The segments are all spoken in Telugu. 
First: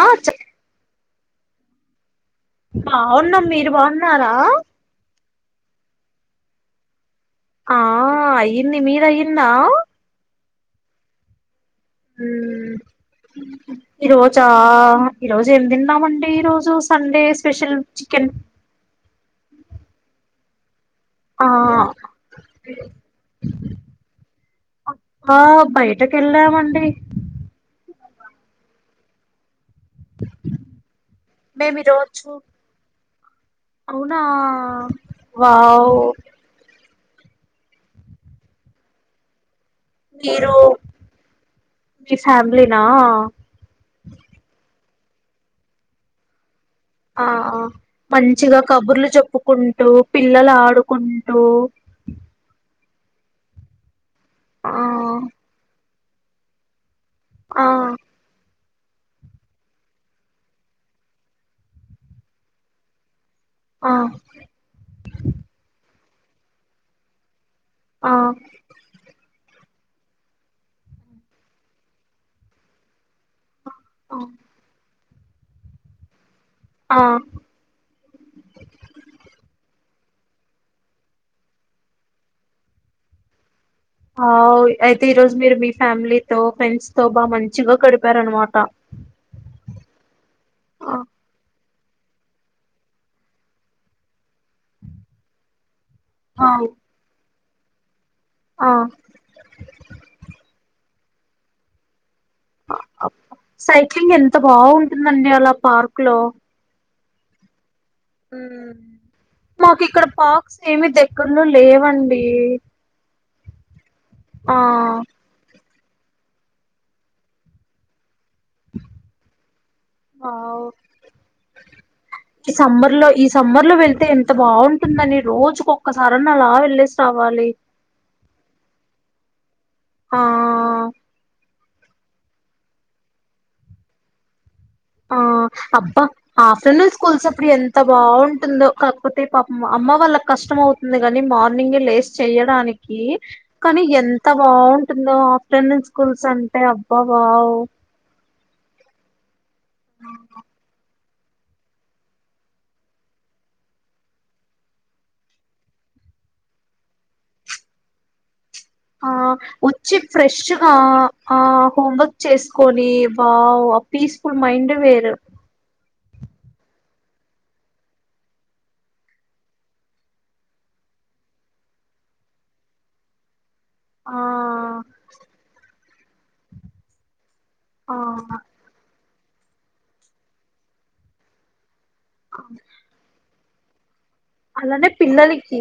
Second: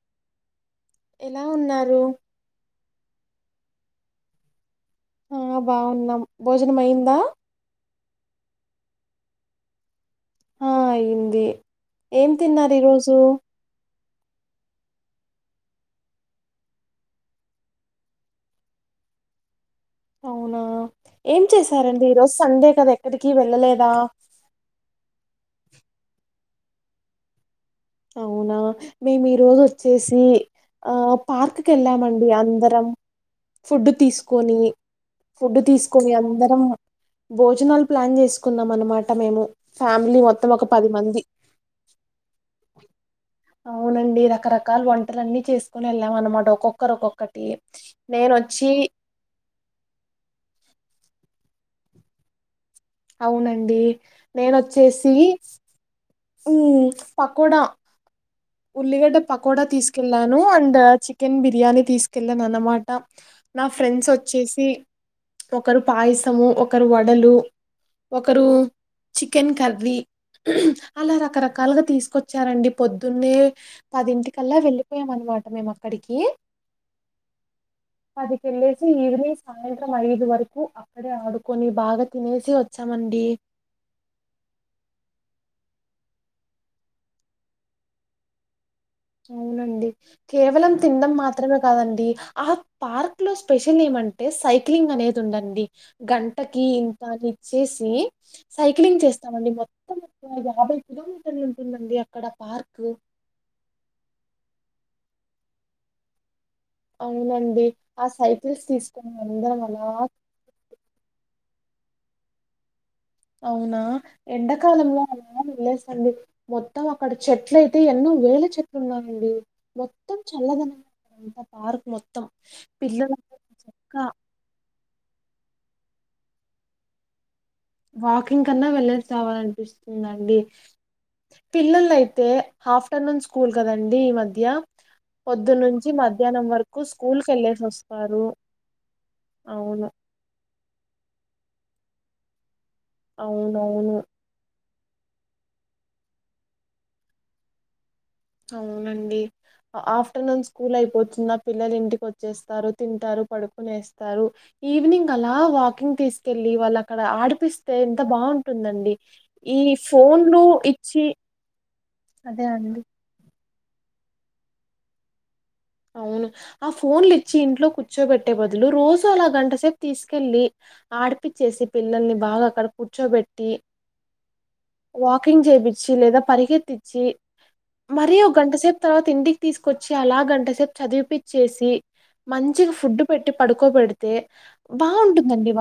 ఆ చె ఎలా ఉన్నారు బవున్నాం మీరు బాగున్నారా ఆ బాగున్నాం భోజనం అయిందా ఆ అయింది మిది అయిందా ఆ అయింది ఏం మ్మ్ తిన్నారు ఈరోోజు ఈ రోజా ఈరోజు ఏమి తిన్నామండి ఈరోోజు సండే స్పెషల్ చికెన్ అవునా ఏం ఆ చేశారండి ఈరోోజు సండే కదా ఎక్కడికి వెళ్ళలేదా ఆ బయటకి ఇళామండి అవునా మేము ఈ రోజు వ చేసి ఆ పార్క్ క మేము ఈరోజు వెళ్ళామండి అందరం ఫుడ్ అవునా తీసుకొని ఫుడ్ వావ్ తీసుకొని అందరం భోజనాలు ప్లాన్ చేసుకున్నాం అన్నమాట మేము ఫ్యామిలీ మొత్తం మీరు ఒక పది మంది మీ ఫ్యామిలీనా అవునండి రకరకాల వంటల అన్నీ చేసుకుొని వెళ్ళాం అన్నమాట ఒక్కొక్క ఒక్కరు ఒక్క ఆ ఒక్కటి మంచిగా కబుర్లు చెప్పుకుంటూ పిల్లల పడుకుంటూ అవునండి నేన ఆ వొచ్చేసి ఉ పకోడా ఆ ఉల్లిగడ్డ పకోడా తీసుకెళ్ళాను అండ్ చికెన్ బిర్యానీ తీసుకెళ్ళాను అన్నమాట నా ఆ ఫ్రెండ్స్ వచ్చేసి ఒకరు పాయసము ఒకరు వడలు ఆ ఒకరు చి చికెన్ కర్రీ అలా రకరకాలుగా తీసుకొచ్చారండి పొద్ దున్నే ఆ పదింటి కల్లా వెళ్లి పోయాం అనమాట మేము అక్కడికి ఆ పదికి వెళ్ళసి ఈవినింగ్ సాయంత్రం త్రం ఐదు వరకు అక్కడే ఆడుకొని బాగా తినేసి వచ్చామండి ఆ అయితే ఈ రోజు మీరు మీ ఫ్యామిలీతో ఫ్రెండ్స్ తో బాగా మంచిగా గడిపారనమాట అవునండి కేవలం ఆ తిండం మాత్రమే కాదండి ఆ పార్క్ లో స్పెషల్ ఏమంటే సైక్లింగ్ అనేది ఉండండి గంటకి అవు ఇంతా చేసి ఆ సైక్లింగ్ చేస్తామండి మొత్తం [unintelligible] యాభై [unintelligible] ఉంటుంది అండి అక్కడ పార్క్ అంత బాగుంటుందండి అలా పార్క్ లో అవునండి ఆ సైకిల్స్ తీసుకొని అందరం మాకు అలా ఇక్కడ పార్క్స్ ఏమి దగ్గరలో లేవండి అవునా ఆ ఎండకాలంలో అలా వెళ్ళేసి డి అండి మొత్తం అక్కడ చెట్లు అయితే ఎన్నో వేళ చెట్లున్నాయండి మొత్తం వావ్ చల్లదనం పార్క్ మొత్తం ఈ సమ్మర్ లో ఈ పిల్లలంతా సమ్మర్ లో చక్కగా వెళ్తే ఎంత బాగుంట ఉంటుందని రోజుక ఒక్కసారని అలా వెళ్లేేసి రావాలి వాకింగ్ కన్నా వెళ్ళేసి రావాలనిపిస్తుంది ఆ అండి పిల్లలయితే అతే హాఫ్టర్నూన్ స్కూల్ కదండి ఈ మధ్య ఆ పొద్దునుంచి అబ్బా మధ్యాహ్నం వరకు ఆఫ్టర్నూన్ స్కూల్ స్కూల్స్ అప్పుడు కెళ్ళేసి ఎంత వస్తారు బాగుంటుందో కాకపోతే పాపం అవును అమ్మ వాళ్ళకి కష్టం అవుతుంది కదా కానీ మార్నింగ్ లేస్ చేయడానికి కానీ అవునవును ఎంత బాగుంట ఉంటుందో ఆఫ్టర్నూన్ స్కూల్స్ అంటే అబ్బా వవ్ అవునండి ఆఫ్టర్నూన్ స్కూల్ అయిపోవచ్చు చిన్న పిల్లలు ఇంటికి వచ్చేస్తారు తింటారు పడుకునే వస్తారు ఈవినింగ్ అలా వాకింగ్ తీసుకెళ్ళలి వాళ్ళు అక్కడ ఆడిపిస్తే ఎంత బాగుంటు ఆ వచ్చి ఫ్రెష్గా ఇచ్చి ఆ హోంవర్క్ అదే అండి చేసుకొని వా పీస్ఫుల్ మైండ్ వేర అవును ఆ ఫోన్లు ఇచ్చి ఇంట్లో కూర్చోబెట్టే బదులు రోజు అలా గంటసేపు తీసుకెళ్ళలి ఆడిపిచ్చేసి పిల్లల్ని బాగా అక్కడ కూర్చోబెట్టి ఆ వాకింగ్ చేయిచ్చి లేదా పరిగెత్తించిి ఆ మరి ఒక గంట సేపు తర్వాత ఇంటికి తీసుకొచ్చి అలా గంట సేపు చదివిపిించేసి మంచిగా ఫుడ్ పెట్టి పడుకో పెడితే అలానే పిల్లలకి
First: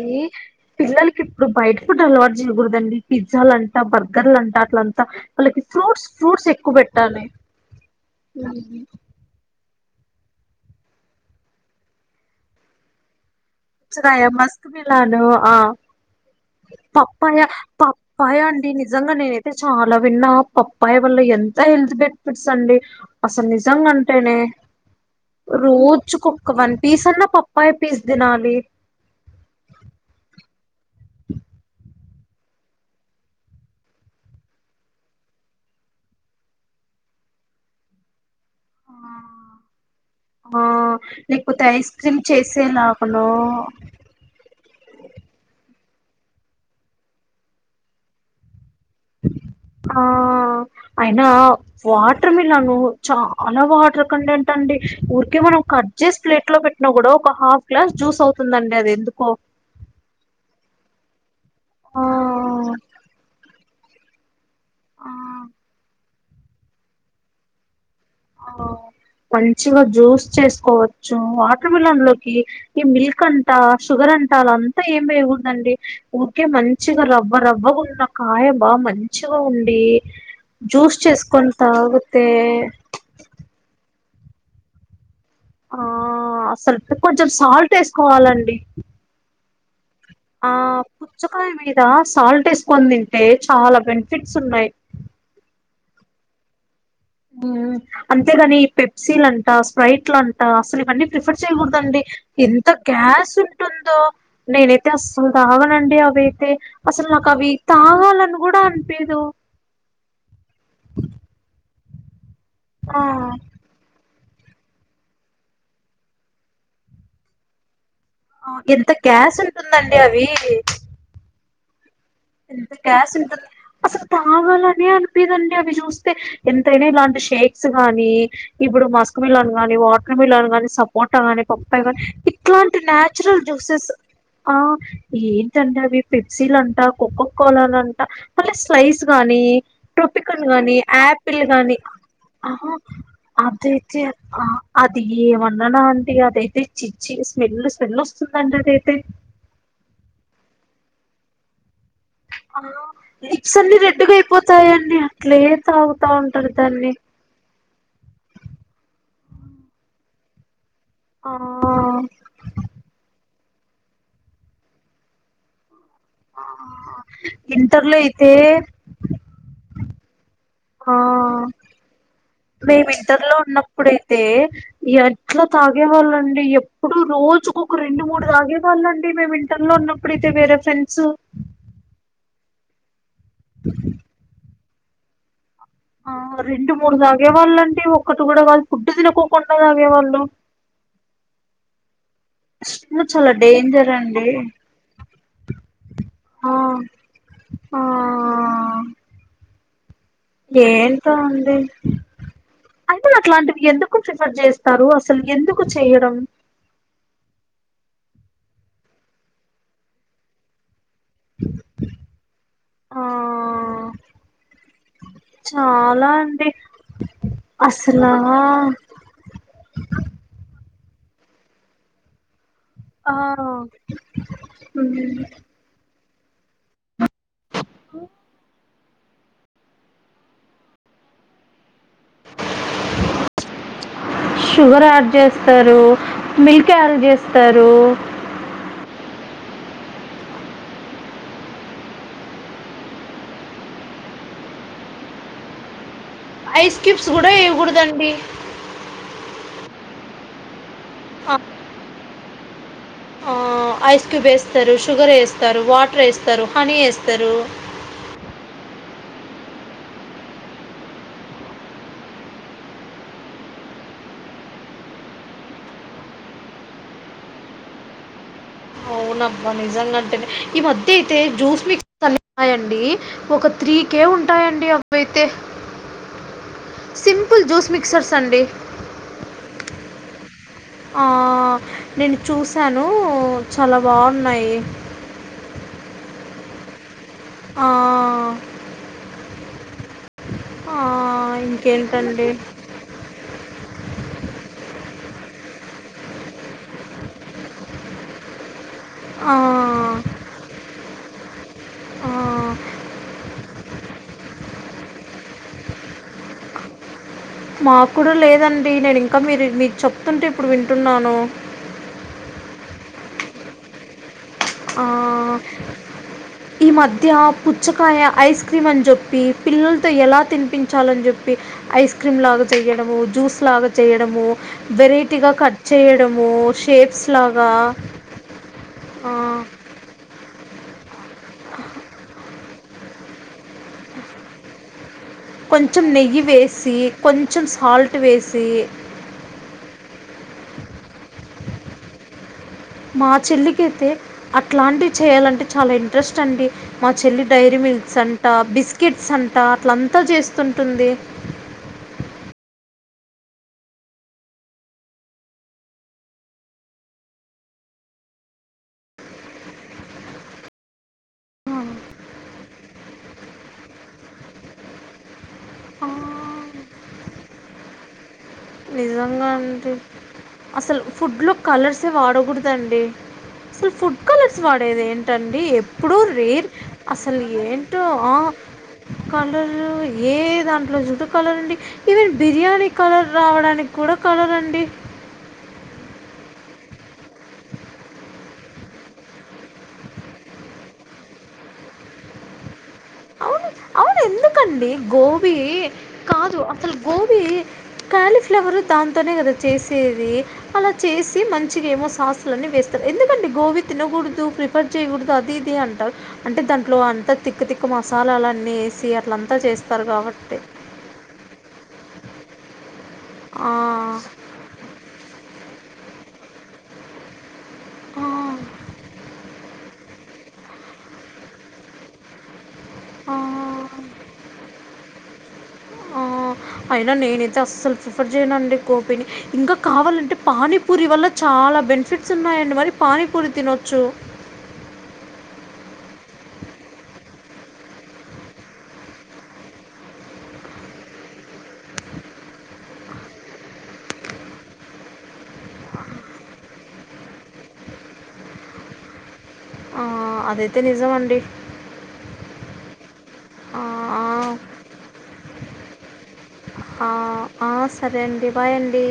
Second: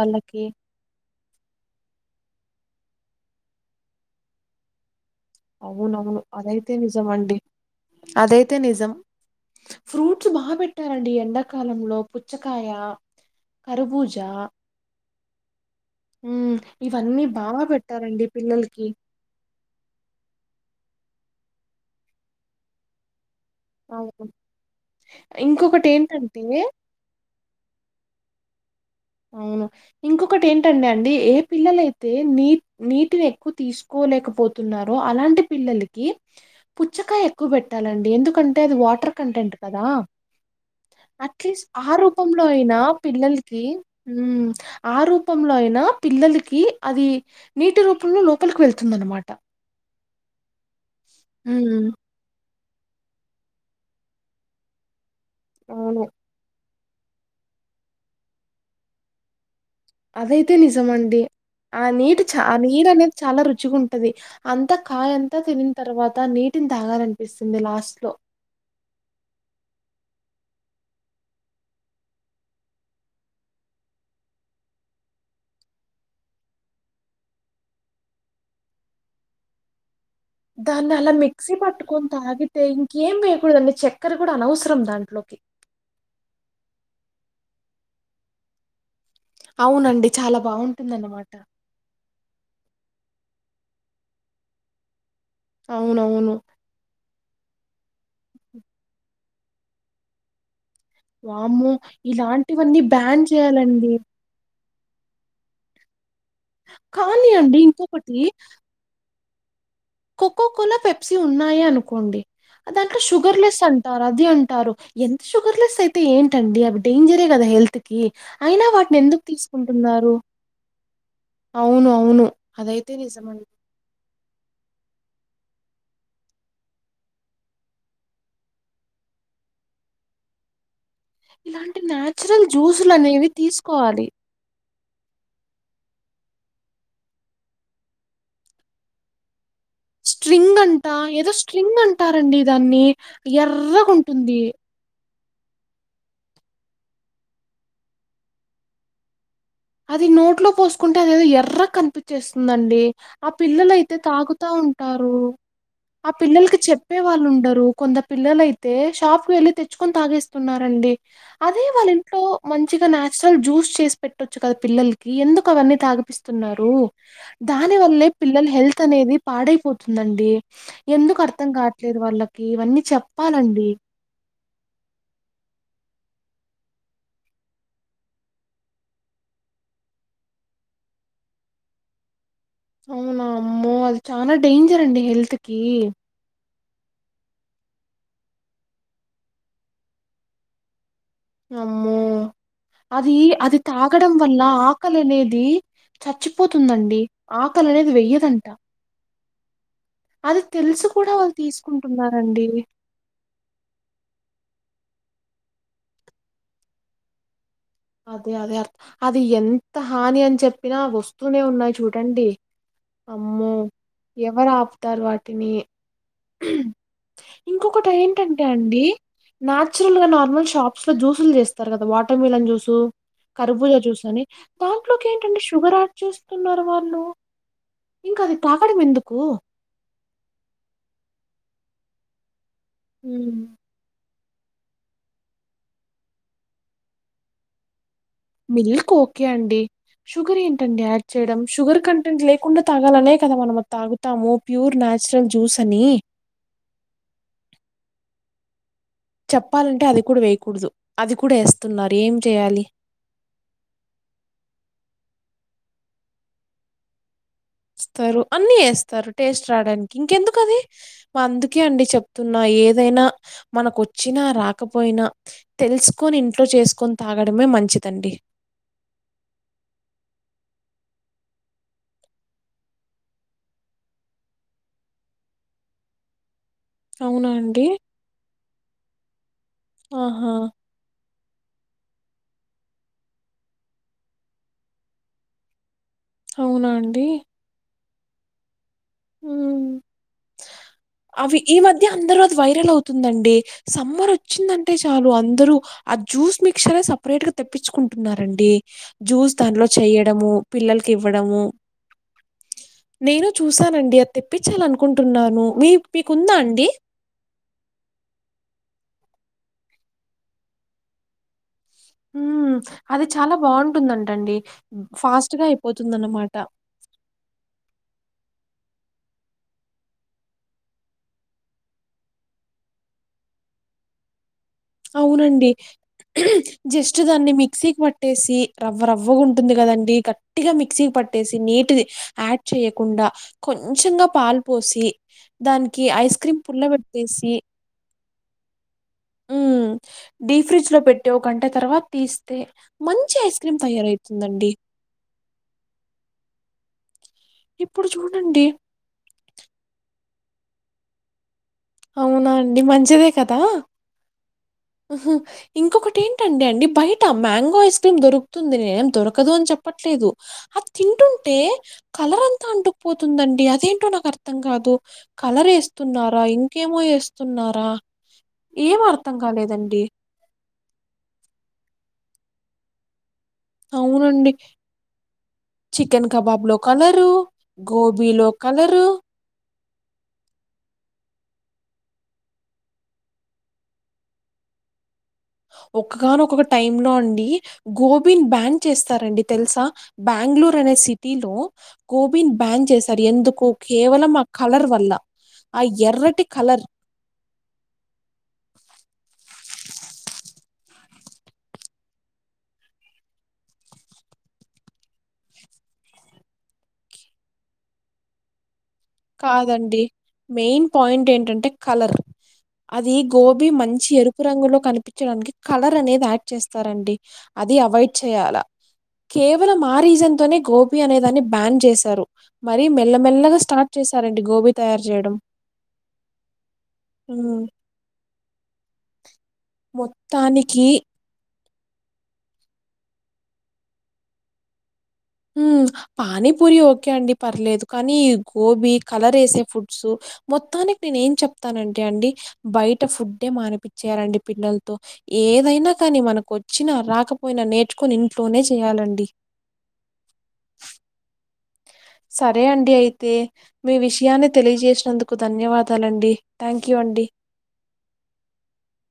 పిల్లలకి ఇప్పుడు బయట ఫుడ్ అలవాటు చేయకూడదండి పిజ్జాలంట బర్గర్ లంటాలా అంత అవునవును అదైతే నిజం అండి అదైతే నిజం ఫ్రూట్స్ బాగా పెట్టాలండీ ఎండాకాలంలో పుచ్చకాయ పుచ్చకాయ కర్బూజా మస్క్ మిలాను ఆ ఉమ్ ఇవన్నీ పప్పాయ బాగా పెట్టారండి పప్పాయ అండి పిల్లలకి నిజంగా నేనైతే చాలా విన్న పప్పాయి వల్ల ఎంత హెల్త్ బెనిఫిట్స్ అండి అసలు అవును నిజంగాంటేనే ఇంకొకటి ఏంటంటే రోజుకుక్క వన్ పీస్ అన్నా పప్పాయి పీస్ తినాలి అవును ఇంకొకటి ఏంటండి అండి ఏ పిల్లలైతే నీ నీటిని ఎక్కువ తీసుకోలేకపోతున్నారో అలాంటి పిల్లలకి పుచ్చకాయ ఎక్కువ పెట్టాలండి ఎందుకంటే అంటే అది వాటర్ కంటెంట్ కదా ఆ లేకపోతే అట్లీస్ట్ ఐస్ ఆ క్రీమ్ రూపంలో అయినా చేసేలాగనో పిల్లలకి మ్ ఆ రూపంలో అయినా పిల్లలకి అది నీటి రూపంలో లోపలికి వెళ్తుంది వందనమాట ఆ అయినా వాటర్ మీ చాలా వాటర్ కంటెంట్ అండి ఉ [unintelligible] మనం కట్ అవును చేసి ప్లేట్ లో పె కూడా ఒక హాఫ్ గ్లాస్ జ్యూస్ అవుతుందండి అది ఎందుకో అదైతే నిజమండి ఆ నీటి చ ఆ నీరు అనేది చాలా రుచిగా ఉం ది అంతా ఆ కాయంతా తినిన్ తర్వాత నీటిని తాగాలనిపిస్తుంది లాస్ట్ లో ఆ మంచిగా జ్యూస్ చేసుకోవచ్చు వాటర్ మిలన్ లోకి ఈ మిల్క్ అంతా షుగర్ అంతా అలా అంతా ఏమయకూడదండి ఊరికే మంచిగా రవ్వ రవ్వగా ఉన్న కాయ బాగా మంచిగా ఉండి జ్యూస్ దాన్నలా చేసుకొని తాగుతే ఏం వేయకూడద అన్ని చక్కెర కూడా అనవసరం దాంట్లోకి ఆ అసలు కొంచెం సాల్ట్ ఏసుకోవాలండి అవునండి చాలా ఆ బావుంటుందన్నమాట. పుచ్చుకాయ మీద సాల్ట్ వేస్ కొని తింటే చాలా బెనిఫిట్స్ ఉన్నాయి అవునవును అంతేగాని పెప్సీ లంట స్ప్రిటులంట అసలు మనీ ప్రిఫర్ వామ్మో! చేయకూడదండి ఎంత ఇలాంటివన్నీ బ్యాన్ గ్యాస్ చేయాలండి. ఉంటుందో నేనైతే అసలు తాగనండి అవి అతే అసలు కానీ నాకు అవి అండి ఇంకొకటి తాగాలని కూడా అనిపిదు కోకో కొలా పెప్సీ ఉన్నాయే అనుకోండి దాంట్లో ఆ షుగర్లెస్ అంటా అది అంటారు ఎంత షుగర్లెస్ అయితే ఏంటండి అవి డేంజరే కదా హెల్త్ ఆ, అయినా ఎంత వాటిని ఎందుకు గ్యాస్ ఉంటుందండి తీసుకుంటున్నారు అవి అవును అవును ఎంత అదైతే గాస్ నిజమండి [unintelligible] తాగాలని అనిపిదండి అవి చూస్తే ఎంతైనా ఇలాంటి షేక్స్ గానీ ఇప్పుడు మస్క్ మిల్లన్ గానీ వాటర్ మిల్లన్ కాని సబ్ పూట కాని ఇలాంటి పప్పాయి కానీ న్యాచురల్ ఇట్లాంటి జ్యూసులు అనేవి నన్చురల్ జ్యూసెస్ తీసుకోవాలి ఆ ఏ [unintelligible] కోకో కోలా అని అంట మళ్ళీ స్లైస్ గానీ టొపికన్ స్ట్రింగ్ గాని అంటా ఏదో యాపిల్ గాని స్ట్రింగ్ అంటారండి ఆహా దాన్ని అదైతే ఎర్రగుంటుంది ఆ అది ఏమన్నానా అంటీ అదైతే చిచ్చి స్మెల్ స్మెల్ వస్తుందండి అదైతే అది నోట్లో పోసుకుంటే అదేధోఎర్ర కని ఆ చేస్తుందండి ఆ లిప్స్ అన్ని పిల్లలయితే రెడ్డుగా తాగుతా అయిపోతాయండి ఉంటారు అట్లే తాగుతా ఆ ఉంటారు పిల్లలకి దాన్ని చెప్పే వాళ్ళు ఉండరు కొంత పిల్లలయితే షాప్ వెళ్ళి తెచ్చుకొని తాగిస్తున్నారు అండి ఆ అదే వాళ్ళ ఇంట్లో మంచిగా నాచ్ తల్ జూస్ చేసి పెట్ పెట్టచ్చు కదా పిల్లలకి ఎందుకు అవన్నీ తాగు ఇస్తున్నారు దాని ఇంటర్లో వల్లే అయితే పిల్లలు హెల్త్ అనేది పాడైపోతు వస్తుందండి ఆ ఇవన్నీ మేం ఇంటర్ లో చెప్పాలండి ఉన్నప్పుడు అయితే ఎట్లా తాగు గేవాళ్ళండి ఎప్పుడు రోజు ఒక రెండు మూడు తాగేవాళ్ళండి మేము ఇంటర్ లో ఉన్నప్పుడు అయితే వేరే ఫ్రెండ్స్ అవునా అమ్మో అది చానా డేంజ్ తర్ అండి హెల్త్ కి ఆ రెండు మూడు తాగేవాళ్ళ అండి ఒకటి కూడా కాదు ఫుడ్ తినకో కొండా తాగేవాళ్ళు ఆమ్మో అది చాలా అది డేంజర్ తాగడం అండి వల్ల ఆకలి అనేది ఆ చచ్చిపోతుందండి ఆకలి ఆ అనేది వెయ్యదంట అది తెలిసి కూడా ఏంటో వాళ్ళు అండి తీసుకుంటున్నారండి. అయితే అట్లాంటివి ఎందుకు ప్రిఫర్ చేస్తారు అస్ అసలు ఎందుకు చేయడం అదే అదే అర్థం అది ఎంత హాని అని చెప్పినా వసు తూనే ఉన్నాయి చూడండి ఆ ఆమ్మో ఎవరు ఆపుతారు వాటిని చాలా అండి ఇంకొకటి అసలా ఏంటంటే అండి నాచురల్ గా నార్మల్ షాప్ సో జ్యూసులు చేస్తారు కదా వాటర్ మిలన్ జ్యూస్ తో ఆ కర్బుజా జ్యూస్ అని దాంట్లోకి ఏంటండి షుగర్ చూస్తున్నారు వాళ్ళు ఇంకా అది తాగడం ఎందు కు ఊ షుగర్ యాడ్ చేస్తారు మిల్క్ యాడ్ చేస్తారు. మిల్క్ ఓకే అండి షుగర్ ఏంటండి యాడ్ చేయడం షుగర్ కంటెంట్ లేకుండా తాగాలనే కదా మనం అది తాగుతాము ప్యూర్ నాచురల్ జ్యూస్ అని ఐస్ క్యూబ్స్ కూడా వేయకూడదండి చెప్పాలంటే అది కూడా వేయకూడదు అది ఆ, కూడా ఏస్తున్నారు ఏం చేయాలి ఆ ఐస్ క్యూబ్ వేస్తారు షుగర్ ఏస్తారు వాటర్ ఏస్తారు హనీ ఏస్తారు వస్తారు అన్ని ఏస్తారు టేస్ట్ రావడానికి ఇంకెందుకు అది అందుకే అండి చెప్తున్నా ఏదైనా మనకు వచ్చినా రాకపోయినా తెలుసుకొని ఇంట్లో చేసుకొని తాగడమే మంచిదండి. అవును అబ్బా నిజంగా అంటే ఈ మధ్య అయితే జ్యూస్ మిక్సర్ అన్ని పాయే అండి ఒక త్రీ కేే ఉంటాయండి అవి అయితే అవునా సింపుల్ అండి? జ్యూస్ మిక్సర్స్ అండి ఆహా ఆ నేను చూశాను చాలా బాగున్నాయి. అవునా అండి. ఆ, హ్మ్. ఆ, అవి ఈ మధ్య అందరు ఇంకేంటండి అది వైరల్ అవుతుందండి సమ్మర్ వ వచ్చిందంటే చాలు అందరుూ ఆ జ్యూస్ మిక్చర్ సపరేట్ గా తెప్పించుకుంటున్నరు అండి జ్యూస్ ఆ, దానిలో చెయడము పిల్లల ఇవ్వడము ఆ, నేను చూసానండి అ తెప్పించాల అనుకుంటున్నాను మీ మీకుందా అండి. మాకు కూడా లేదండి నేను ఇంకా మీరు మీరు చెప్తుంటే ఇప్పుడు వింటున్నాను ఉ అది చాలా బాగుంటుందంట అండి ఆహ్ ఈ మధ్య పుచ్చకాయ ఐస్ క్రీమ్ అని చెప్పి పిల్లలతో ఎలా తినిపించాలని చెప్పి ఐస్ క్రీమ్ లాగా చెయడము జ్యూస్ లాగా చేయడము వెరైటీగా అవునండి కట్ చేయడము జస్ట్ షేప్స్ దాన్ని లాగా మిక్సీకి పట్టేసి రవ్వ ఆ, రవ్వగా ఉంటుంది కదం గట్టిగా మిక్సీకి పట్టేసి నీటి యాడ్ చేయకుండా కొంచంగా పాలు పోసి కొంచెం దానికి ఐస్ నెయ్యి క్రీమ్ పుల్ల వేసి కొంచెం సాల్ ల్ట్ వేసి ఉ డీ ఫ్రిడ్జ్ లో పెట్టే ఒగంట తర్వాత తీస్ మా చెల్లికైతే అట్లాంటివి చేయాలంటే చాలా ఇంట్రెస్ట్ అండి మా చెల్లి డైరీ ఇప్పుడు మిల్క్స్ అంట చూడండి బిస్కెట్స్ అంట అట్లా ఆన్ అంత చేస్తుంటుంది. అవునా అండి మంచిదే కదా ఉహ్మ్ ఇంకొకటి ఏంటండి అండి బయట మ్యాంగో ఐస్ క్రీమ్ దొరుకుతుంది నేం దొరకదు అని చెప్పట్లేదు ఆహ్ తింటుంటే కలర్ అంతా అంటుకుపోతుందండి అదేంటో నాకు అర్థం కాదు కలర్ ఆ వేస్తున్నారా ఇం కేమో వేస్తున్నారా నిజంగా అండి అసలు ఫుడ్ లో కలర్స్ [unintelligible] వాడకూడదండి అసలు ఫుడ్ అవునండి. కలర్స్ వాడేది ఏంటండి ఎప్పుడూ చికెన్ రేర్ కబాబ్‌లో కలరు, అసలు ఏంటో ఆ గోబీలో కలరు. కలర్ ఏ దాంట్లో జుటు కలర్ ఉండి ఈవెన్ బిర్యానీ కలర్ రావడానికి కూడా కలరండి ఒగాన ఒకక్కొ టైమ్ లో అండి గోబిన్ బ్యాన్ చేస్తారంండి తెలుసా బెంగళూరు అనే సిటీలో గోబిన్ బ్యాన్ చేస్తారు ఎందుకు అవును అవును కేవలం ఆ కలర్ ఎందుకండి వల్ల. గోబీ ఆ ఎర్రటి కాదు కలర్. అసలు గోబీ కాలీఫ్లవర్ దాంతోనే కదా చేసేది అలా చేసి మంచిగా ఏమో సాస్లు అన్నీ వేస్తారు ఎందుకంటడి గోబీ తినకూడదు ప్రిఫర్ చేయకూడదు అది ఇది అంటారు అంటే దాంట్లో అంతా తిక్క్క తిక్క్క మసాలాల అన్నీ కాదండి మెయిన్ పాయింట్ ఏంటంటే కలర్ అది గోబీ ఆ, మంచి ఎరుపు రంగులో కనిపించడానికి కలర్ అనేది యాడ్ చేస్తారండి అది అవయిడ్ ఆ, చేయాలా కేవలం ఆ రీజన్ తోనే గోబి అనే దాన్ని బ్యాన్ చేశారు మరి ఆ, మల్లమెల్లగా స్టార్ట్ చేశారండి గోబీ తయారు చేయడం ఆ అయినా నేనైతే ఉమ్, అస్సలు ప్రిఫర్ చేయనుండి గోబిని ఇంకా కావాలంటే మొత్తానికి పానీపూరి వల్ల చాలా బెనిఫిట్స్ ఉన్నాయండి మరి పానీపూరి తినొచ్చు హ్మ్ పానీపూరి ఓకే అండి పర్లేదు కానీ గోబీ కలరేసి ఫుడ్స్ మొత్తానికి నేను ఏం చెప్తానంటే అండి బయట ఫుడే మానిపిచ్చేయాలండి పిల్లలతో, ఏదైనా కానీ మనకు వచ్చినా రాకపోయినా నేర్చుకొని ఇంట్లోనే చేయాలండి. ఆ అదైతే నిజమండి సరే అండి అయ్ తే ఆ! మీ ఆ! విషయాన్ని తెలియజేసినందుకు ధన్యవాదాలండి థ్యాంక్ యూ ఆ! అండి ఆ! సరే అండి. బాయ్ అండి.